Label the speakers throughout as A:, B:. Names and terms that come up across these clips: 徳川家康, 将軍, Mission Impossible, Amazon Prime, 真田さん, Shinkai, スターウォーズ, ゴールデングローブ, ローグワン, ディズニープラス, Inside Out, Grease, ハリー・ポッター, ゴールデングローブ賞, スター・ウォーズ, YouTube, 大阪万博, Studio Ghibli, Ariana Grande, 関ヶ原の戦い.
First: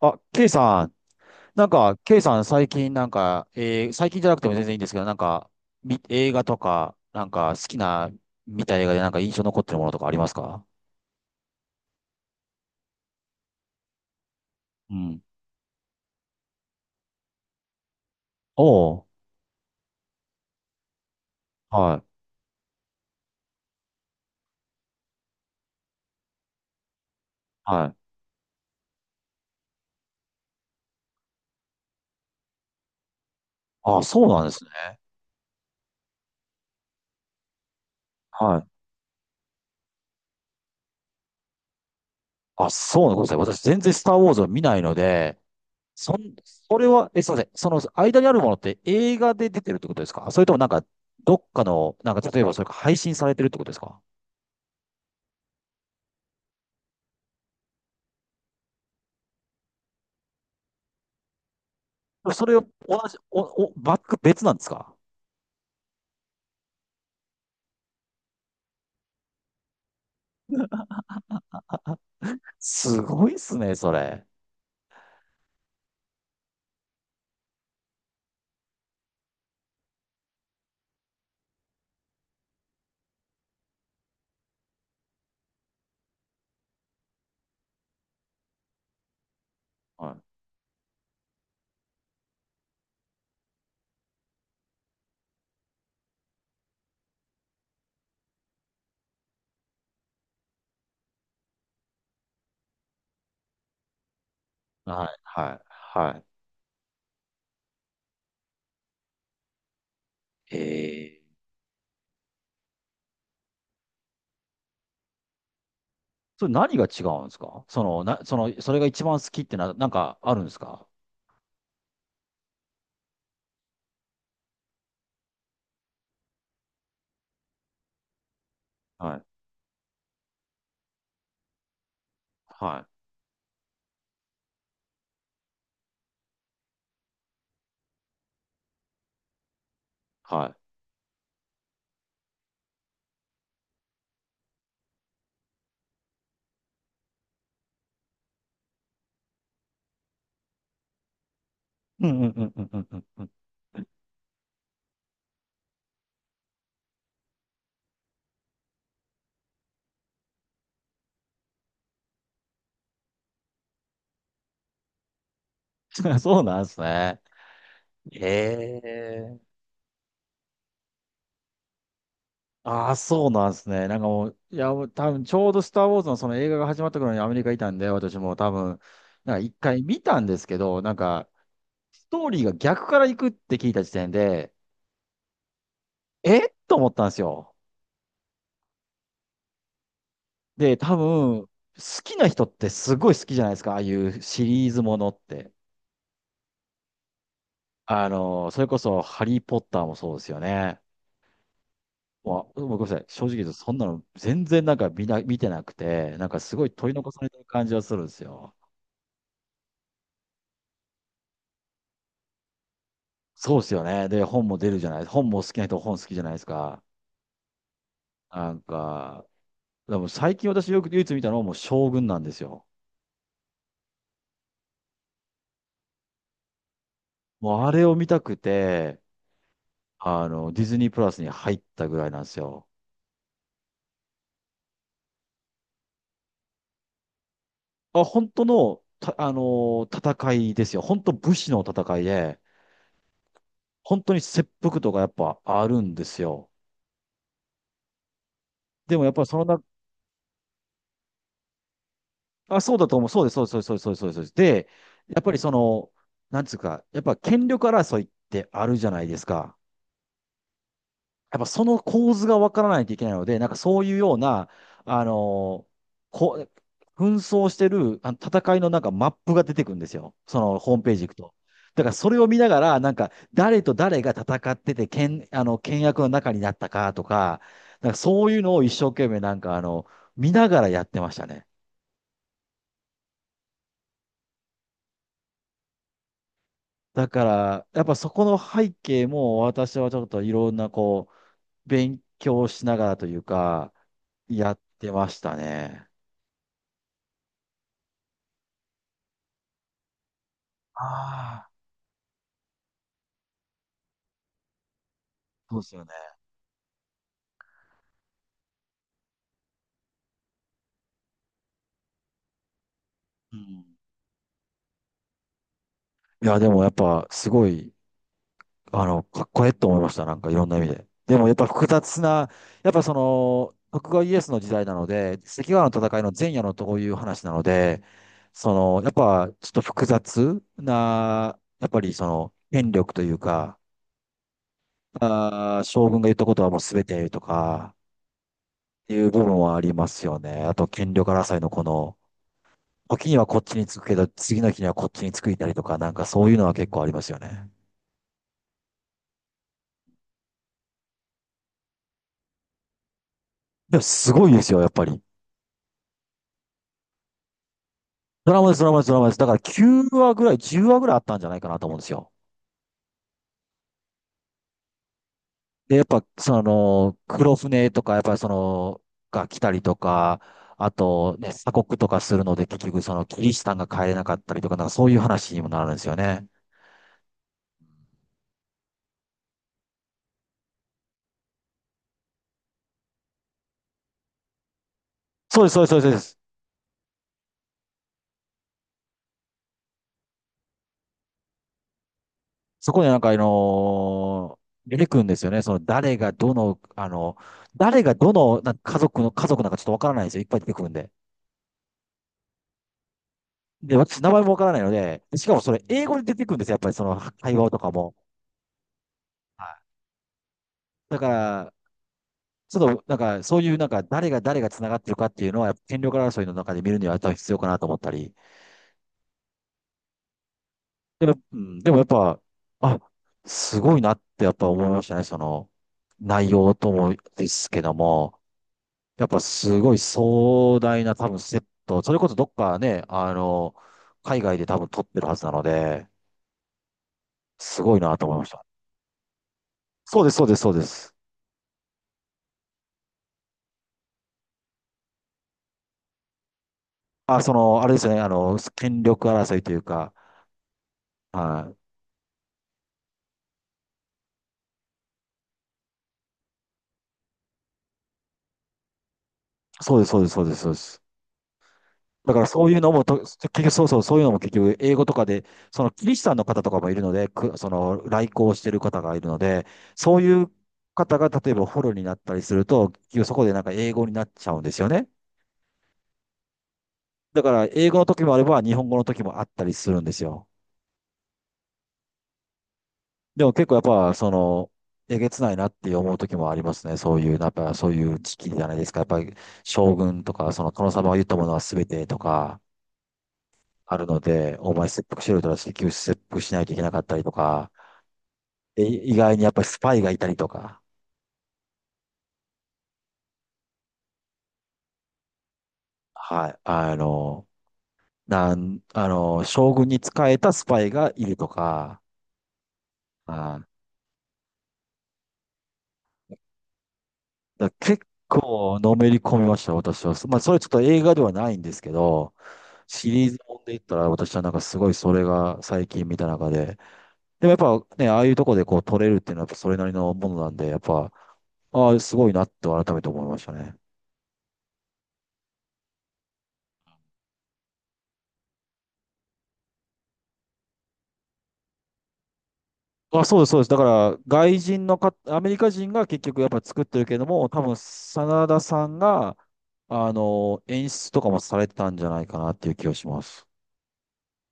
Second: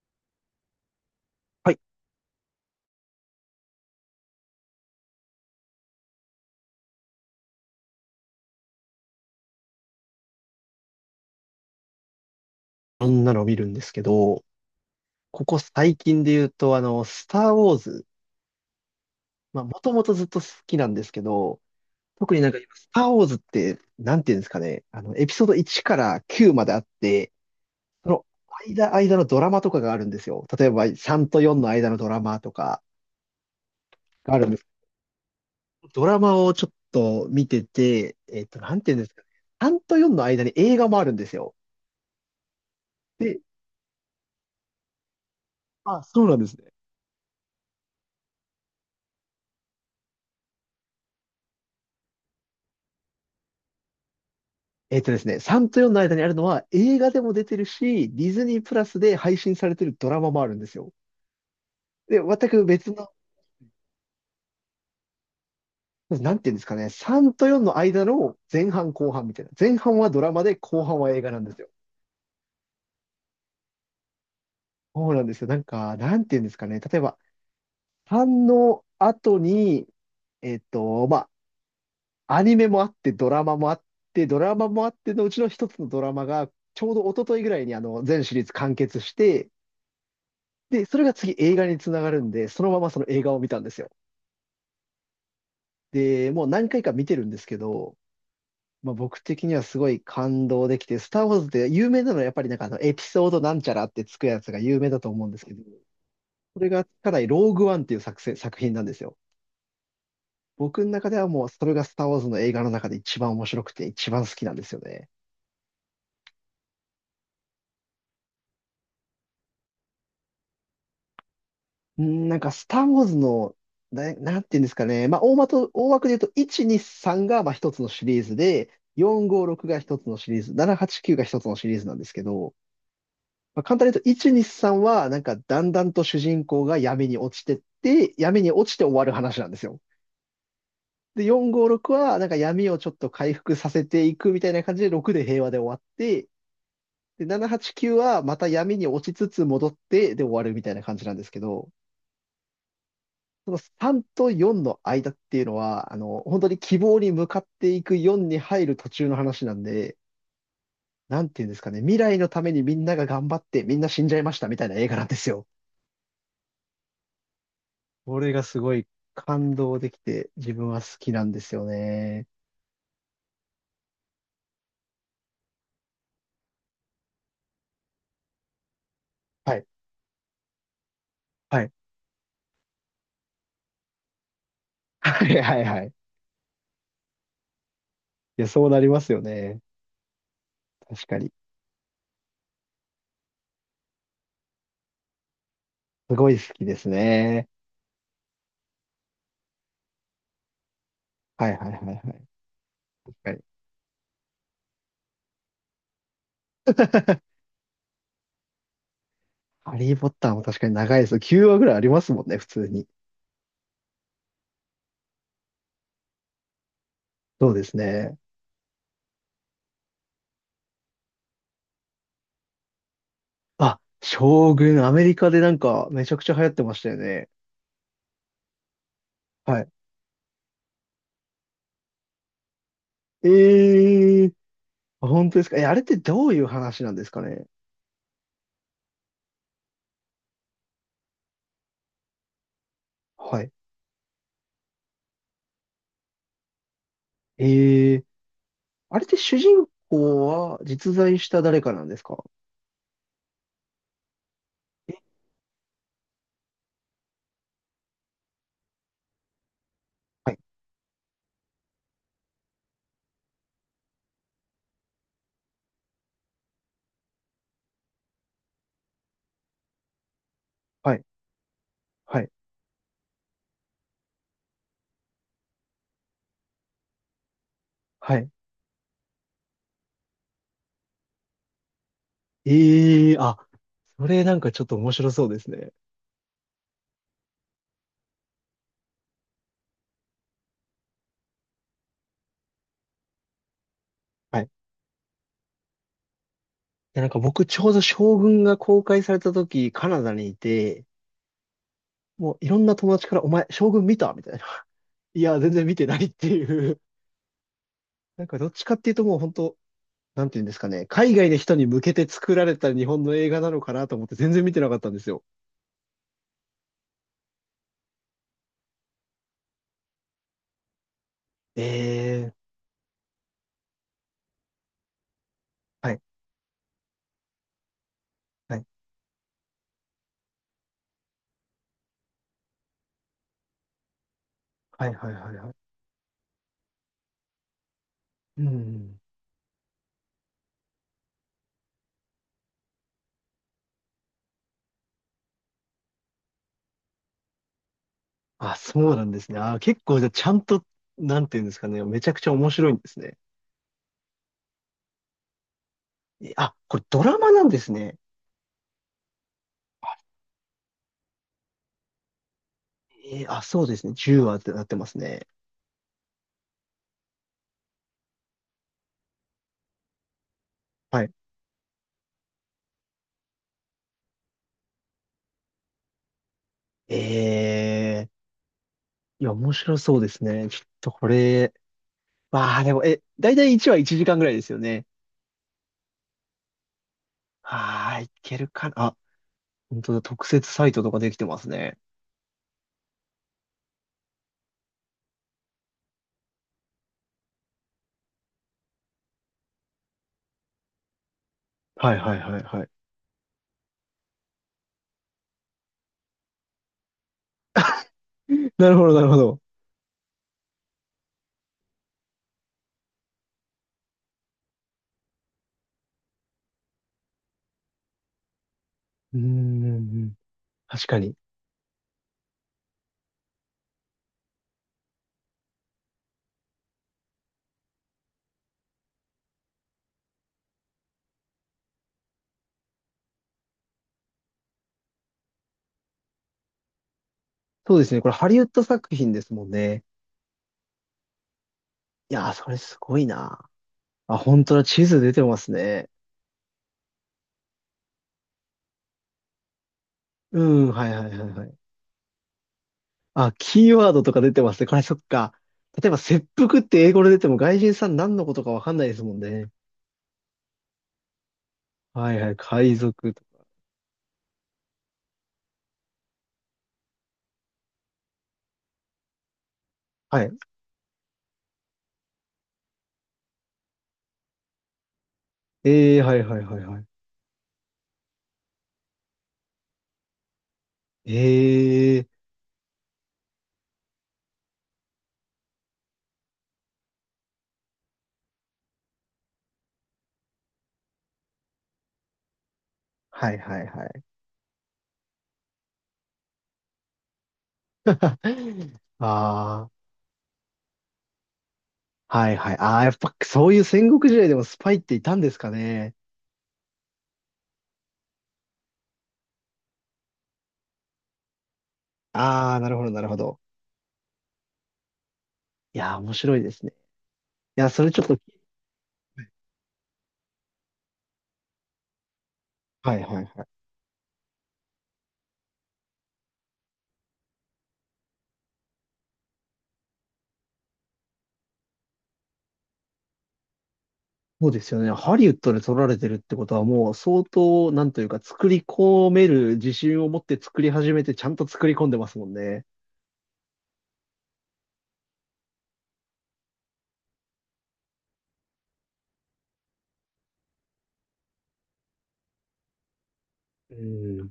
A: あ、K さん、
B: はい。
A: K さん最近最近じゃなくても全然いいんですけど、映画とか、なんか好きな、見た映画でなんか印象残ってるものとかありますか？
B: そんなのを見るんですけど、
A: うん。
B: ここ最近で言うと、スター・ウォーズ。
A: おー、
B: まあ、もともとずっと好きなんですけど、
A: はい、
B: 特になんか今、スター・ウォーズって、なんていうんですかね、あの、エピソード1から9まであって、
A: はい。
B: その間のドラマとかがあるんですよ。例えば、3と4の間のドラマとか
A: あ、そう
B: があ
A: なん
B: る
A: で
B: んで
A: す
B: す。
A: ね。
B: ドラマをちょっと見てて、えっ
A: は
B: と、
A: い。
B: なんていうんですかね、3と4の間に映画もあるんですよ。
A: あ、そうなんですね。
B: で、
A: 私全然スターウォーズを見ないので、
B: あ、
A: そ
B: そう
A: ん、
B: なんですね。
A: それは、え、すいません。その間にあるものって映画で出てるってことですか？それともなんか、どっかの、なんか例えばそれか配信されてるってことですか？
B: 3と4の間にあるのは映画でも出てるし、ディズニープラスで配信されてるドラマもあるんですよ。で、
A: そ
B: 全
A: れを
B: く別
A: 同
B: の、
A: じ、お、お、バック別なんですか？
B: なんていうんですかね、3と4の間の前半後半みたいな。前半はドラマで後半は映画なんですよ。
A: すごいっすね、それ。
B: そうなんですよ。なんか、なんていうんですかね、例えば3の後に、まあ、アニメもあってドラマもあってのうちの一つのドラマが、ちょうど一昨日ぐらいにあの全シリーズ完結して、
A: はい、
B: で、それが次映画につながるんで、そのままその映画を見たんですよ。で、もう何回か見てるんですけど、まあ、僕的にはすごい感動できて、スター・ウォーズって有名なのはやっぱりなんかあのエピソードなんちゃらってつくやつが有名だ
A: は
B: と
A: い、
B: 思うんです
A: は
B: け
A: い。
B: ど、
A: は
B: それがかなりローグワンっていう作品なんですよ。
A: い、
B: 僕の中で
A: え
B: は
A: ー、
B: もうそれがスター・ウォーズの映画の中で一番面白くて一番好きなんですよね。
A: それ何が違うんですか？その、な、その、それが一番好きってなんかあるんですか？
B: うん、なんか、スター・ウォーズの、な、なんていうんですかね。まあ、大まと、大枠で言うと、1、2、3が、まあ、一つのシリーズで、
A: はい、
B: 4、5、6が一つのシリーズ、7、8、9が一つのシリーズなんですけど、
A: はい、
B: まあ、簡単に言うと、1、2、3は、なんか、だんだんと主人公が闇に落ちてって、闇に落ちて終わる話なんですよ。
A: は
B: で、4、5、6は、なんか闇をちょっと回復させていくみたいな感じで、6で平和で終わって、で、7、8、9は、また闇に落ちつつ戻って、で終わるみたいな感じなんですけど、
A: い。うんうんうんうんうんうんうん。
B: その3と4の間っていうのは、本当に希望に向かっていく4に入る途中の話なんで、なんていうんですかね、未来のためにみんなが頑張ってみんな死んじゃいましたみたいな映画なんですよ。
A: そうなんですね。え
B: これがすごい
A: え、
B: 感動できて自分は好きなんですよね。
A: ああ、そうなんですね。なんかもう、いや、もう多分ちょうどスター・ウォーズのその映画が始まった頃にアメリカいたんで、私も多分、なんか
B: は
A: 一
B: い、
A: 回見たんですけど、なんか、
B: はい、
A: ストーリーが逆から行くって聞いた時点で、
B: はい、はい、はい。い
A: えっと思ったんですよ。
B: や、そうなりますよね。
A: で、多
B: 確かに。
A: 分、好きな人ってすごい好きじゃないですか。ああいうシリーズものって。
B: すごい好きですね。
A: あの、それこそ、ハリー・ポッターもそうですよね。
B: はい、はい、はい、はい。
A: まあ、ごめんなさい。
B: 確
A: 正
B: か
A: 直
B: に。
A: 言うと、そんなの全然見てなくて、なんかすごい取り残され てる感じはするんですよ。
B: ハリー・ポッターも確かに長いです。9話ぐらいありますもんね、普通に。
A: そうですよね。で、本も出るじゃない。本も好きな人、本好きじゃないですか。
B: そうですね。
A: なんか、でも最近私よく唯一見たのはもう将軍なんですよ。
B: あ、将軍、アメリカでなんかめちゃくちゃ流行ってましたよね。
A: もうあれを見たくて、
B: はい。
A: あの、ディズニープラスに入ったぐらいなんですよ。
B: ええ、あ、本当ですか？え、あれってどういう話なんですかね？
A: あ、本当の、た、あの、戦いですよ。本当武士の戦いで、
B: はい。
A: 本当に切腹とかやっぱあるんですよ。
B: ええ、
A: で
B: あ
A: も
B: れっ
A: やっ
B: て
A: ぱりそ
B: 主
A: のな、
B: 人公は実在した誰かなんですか？
A: あ、そうだと思う。そうです、そうです、そうです、そうです、そうです。そうです。で、
B: え、
A: やっぱりその、なんつうか、やっぱ権力争いってあるじゃないですか。
B: はい、
A: やっぱその構図がわからないといけないので、なんかそういうような、あのこ紛争してる、あの戦いのなんかマップが出てくるんですよ。そのホームペー
B: は
A: ジ
B: い、
A: 行くと。だからそれ
B: は
A: を
B: い、
A: 見ながら、なんか誰と誰が戦ってて、あの、倹約の中になったかとか、なんか
B: は
A: そ
B: い。
A: ういうのを一生懸命なんかあの、見ながらやってましたね。
B: ええ、あ、それなんかちょっと面白そうですね。
A: だから、やっぱそこの背景も私はちょっといろんな、勉強しながらというか、
B: はい。
A: やってましたね。
B: で、なんか僕ちょうど将軍が公開された時、カナダにいて、
A: ああ、
B: もういろんな友達から、お前、将軍見たみたいな。いや、全
A: そうで
B: 然
A: す
B: 見
A: よ
B: て
A: ね。
B: ないっていう。なんかどっちかっていうともう本当、なんていうんですかね、海外の人に向けて作られた日本の映
A: う
B: 画なの
A: ん。
B: かなと思って全然見てなかったんですよ。
A: いや、でもやっぱ、すごい、あの、かっこええと思いました。なんかいろんな意味で。でもやっぱ複雑な、
B: ええ、
A: やっぱその、徳川家康の時代なので、関ヶ原の
B: は
A: 戦
B: い、
A: いの前夜のとこいう話なので、そ
B: はい、
A: の、やっぱちょっと複雑な、やっぱりその、権力というか、
B: はい、はい、はい。はい。
A: あー、将軍が言ったことはもう全てとか、
B: う
A: い
B: ん。
A: う部分はありますよね。あと、権力争いのこの、時にはこっちに着くけど、次の日にはこっちに着いたりとか、なんかそういうのは結構ありますよね。
B: あ、そうなんですね。あ、結構じゃあちゃんと、なんていうんですかね、めちゃくちゃ面白いんですね。
A: でもすごいですよ、やっぱり。
B: え、あ、これドラマなんですね。
A: ドラマです、ドラマです、ドラマです。だから9話ぐらい、10話ぐらいあったんじゃないかなと思うんですよ。
B: あ、そうですね。10話ってなってますね。
A: で、やっぱ、その、黒船とか、やっぱりその、が来たりとか、あ
B: はい。
A: と、ね、鎖国とかするので、結局その、キリシタンが帰れなかったりとか、なんかそういう話にもなるんですよね。
B: ええ、いや、面白そうですね。ちょっとこれ、わあ、でも、え、だいたい1話1時間ぐらいですよね。
A: そうです、そうです、そうです。
B: はーい、いけるかな。あ、本当だ、特設サイトとかできてますね。
A: そこでなんか、あの、出てくるんですよね。その誰がどの、あの、誰がどのなんか家族の、家族なんかちょっとわからないんですよ。いっぱい出てくるんで。
B: はい、はい、はい、はい。
A: で、私、名前もわからないので、しかもそれ英語で出てくるんですよ。やっぱりその会話とかも。
B: なるほど、なるほど。
A: はい。だから、ちょっとなんか、そういうなんか、誰が繋がってるかっていうのは、やっぱ権力争いの中で見るには多分必要かなと思ったり。
B: うーん。確か
A: で
B: に。
A: も、うん、でもやっぱ、あ、すごいなってやっぱ思いましたね。その、内容ともですけども。やっぱすごい壮大な多分セット、それこそどっかね、あの、海外で多分撮ってるはずなので、す
B: そ
A: ご
B: う
A: い
B: です
A: な
B: ね。
A: と
B: これ
A: 思いま
B: ハ
A: し
B: リウ
A: た。
B: ッド作品ですもんね。
A: そうです、そうです、そうです。
B: いやー、それすごいな。あ、本当だ。地図出てますね。
A: あ、その、あれですよね、あの、権力争いというか、
B: うん、はい、はい、はい、は
A: は
B: い。
A: い。
B: あ、キーワードとか出てますね。これそっか。例えば、切腹って英語で出ても外人さん何のことかわかんないですもんね。
A: そうです、そうです、そうです、そうです。
B: は
A: だ
B: い、
A: から
B: はい。
A: そういうの
B: 海
A: もと、
B: 賊と
A: 結
B: か。
A: 局、そうそう、そういうのも結局、英語とかで、そのキリシタンの方とかもいるので、その、来航してる方がいるので、そうい
B: は
A: う
B: い。
A: 方が、例えばフォローになったりすると、結局そこでなんか英語になっちゃうんですよね。
B: ええー、はい、はい、はい、はい。
A: だから、英語の時もあれば、日本語の時もあったりするんですよ。
B: ええー、
A: でも結構やっぱ、その、えげつないなって思う時もありますね。そういう、やっぱそういう時期じゃないですか。やっぱり、将軍とか、その殿様が言ったものは全てとか、
B: はい、はい、
A: あ
B: は
A: るの
B: い。
A: で、お前切腹しろとら結局切腹しないといけなかったりとか、で 意外にやっぱりス
B: あ
A: パイ
B: あ。
A: がいたりとか、
B: はい、はい。ああ、やっぱそういう戦国時代でもスパイっていたんですかね。
A: はい、あの、あの、将軍に仕えたスパイがいるとか、
B: ああ、なるほど、なるほど。
A: は、
B: いやー、面白いですね。
A: だか
B: い
A: ら
B: や、そ
A: 結
B: れちょっと、
A: 構のめり込みました、私は。まあ、それちょっと映画ではないんですけど、シ
B: はい、
A: リーズ
B: はい、
A: も
B: は
A: ん
B: い。
A: で言ったら、私はなんかすごいそれが最近見た中で、でもやっぱね、ああいうとこでこう撮れるっていうのはやっぱそれなりのものなんで、やっぱ、ああ、すごいなって改めて思いましたね。
B: そうですよね。ハリウッドで撮られてるってことはもう相当、なんというか、作り込める自信を持って作り始めて、ちゃんと作り込んでますもんね。
A: あ、そうです、そうです。だから、外人のか、アメリカ人が結局やっぱ作ってるけども、多分、真田さんが、あの、演出とかもされてたんじゃないかなっていう気がします。
B: うん。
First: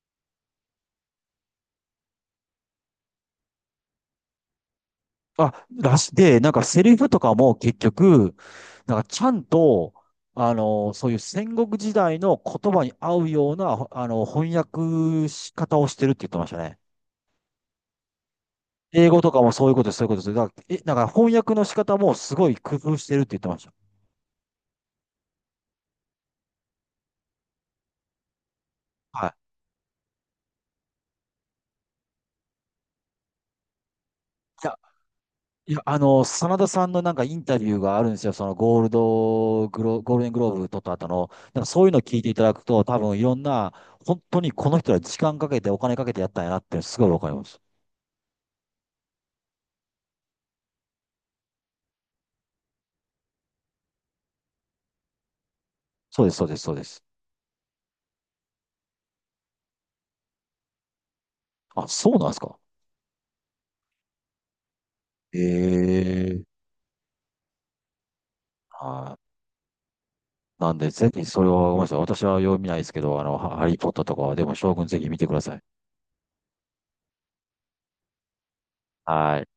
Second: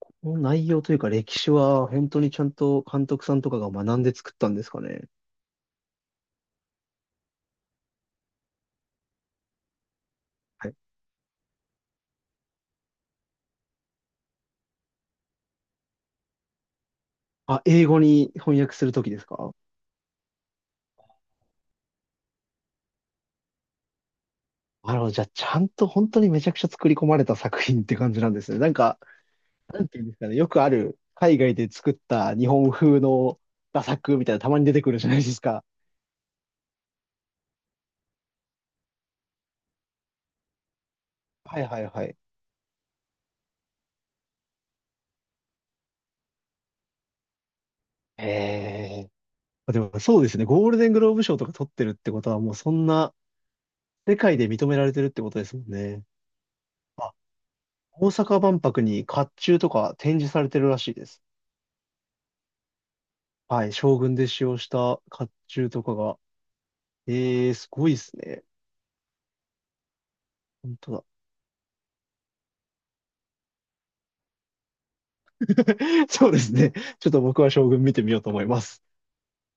B: この内容というか、歴史は本当にちゃんと監督さんとかが学んで作ったんですかね。
A: で、なんかセリフとかも結局、なんかちゃんと、あ
B: はい。
A: の、そういう戦国時代の言葉に合うような、あの、翻訳し方をしてるって言ってましたね。
B: あ、英語に翻訳するとき
A: 英
B: で
A: 語
B: す
A: とかも
B: か？
A: そういうことです、そういうことです。だから、え、なんか翻訳の仕方もすごい工夫してるって言ってました。
B: なるほど。じゃあ、ちゃんと本当にめちゃくちゃ作り込まれた作品って感じなんですね。なんか、
A: はい。
B: なんていうんですかね。よくある、海外で作った日本風の画作みたいな、たまに
A: い
B: 出
A: や、
B: てくるじゃないですか。
A: いや、あの、真田さんのなんかインタビューがあるんですよ。そのゴールデングローブ取った後の。
B: は
A: なんか
B: い、は
A: そ
B: い、
A: ういうのを
B: はい。
A: 聞いていただくと、多分いろんな、本当にこの人は時間かけてお金かけてやったんやなってすごいわかります。
B: へえ。でもそうですね。ゴールデングローブ賞とか取ってるってことは、もうそんな世界で認められてるってことですもんね。
A: そうです、そうです、そうです。
B: あ、大阪万博に甲冑とか展示されてるらしいです。
A: あ、そうなんですか。
B: はい。将軍で使用した甲冑と
A: え
B: かが。
A: え、
B: ええ、すごいですね。
A: はい。な
B: 本
A: んで、
B: 当。
A: ぜひ、それは、ごめんなさい。私は読みないですけど、あの、ハリーポッターとかは、でも、将軍ぜひ見てください。
B: そうですね。ちょっと僕は将軍見てみようと思います。
A: はい。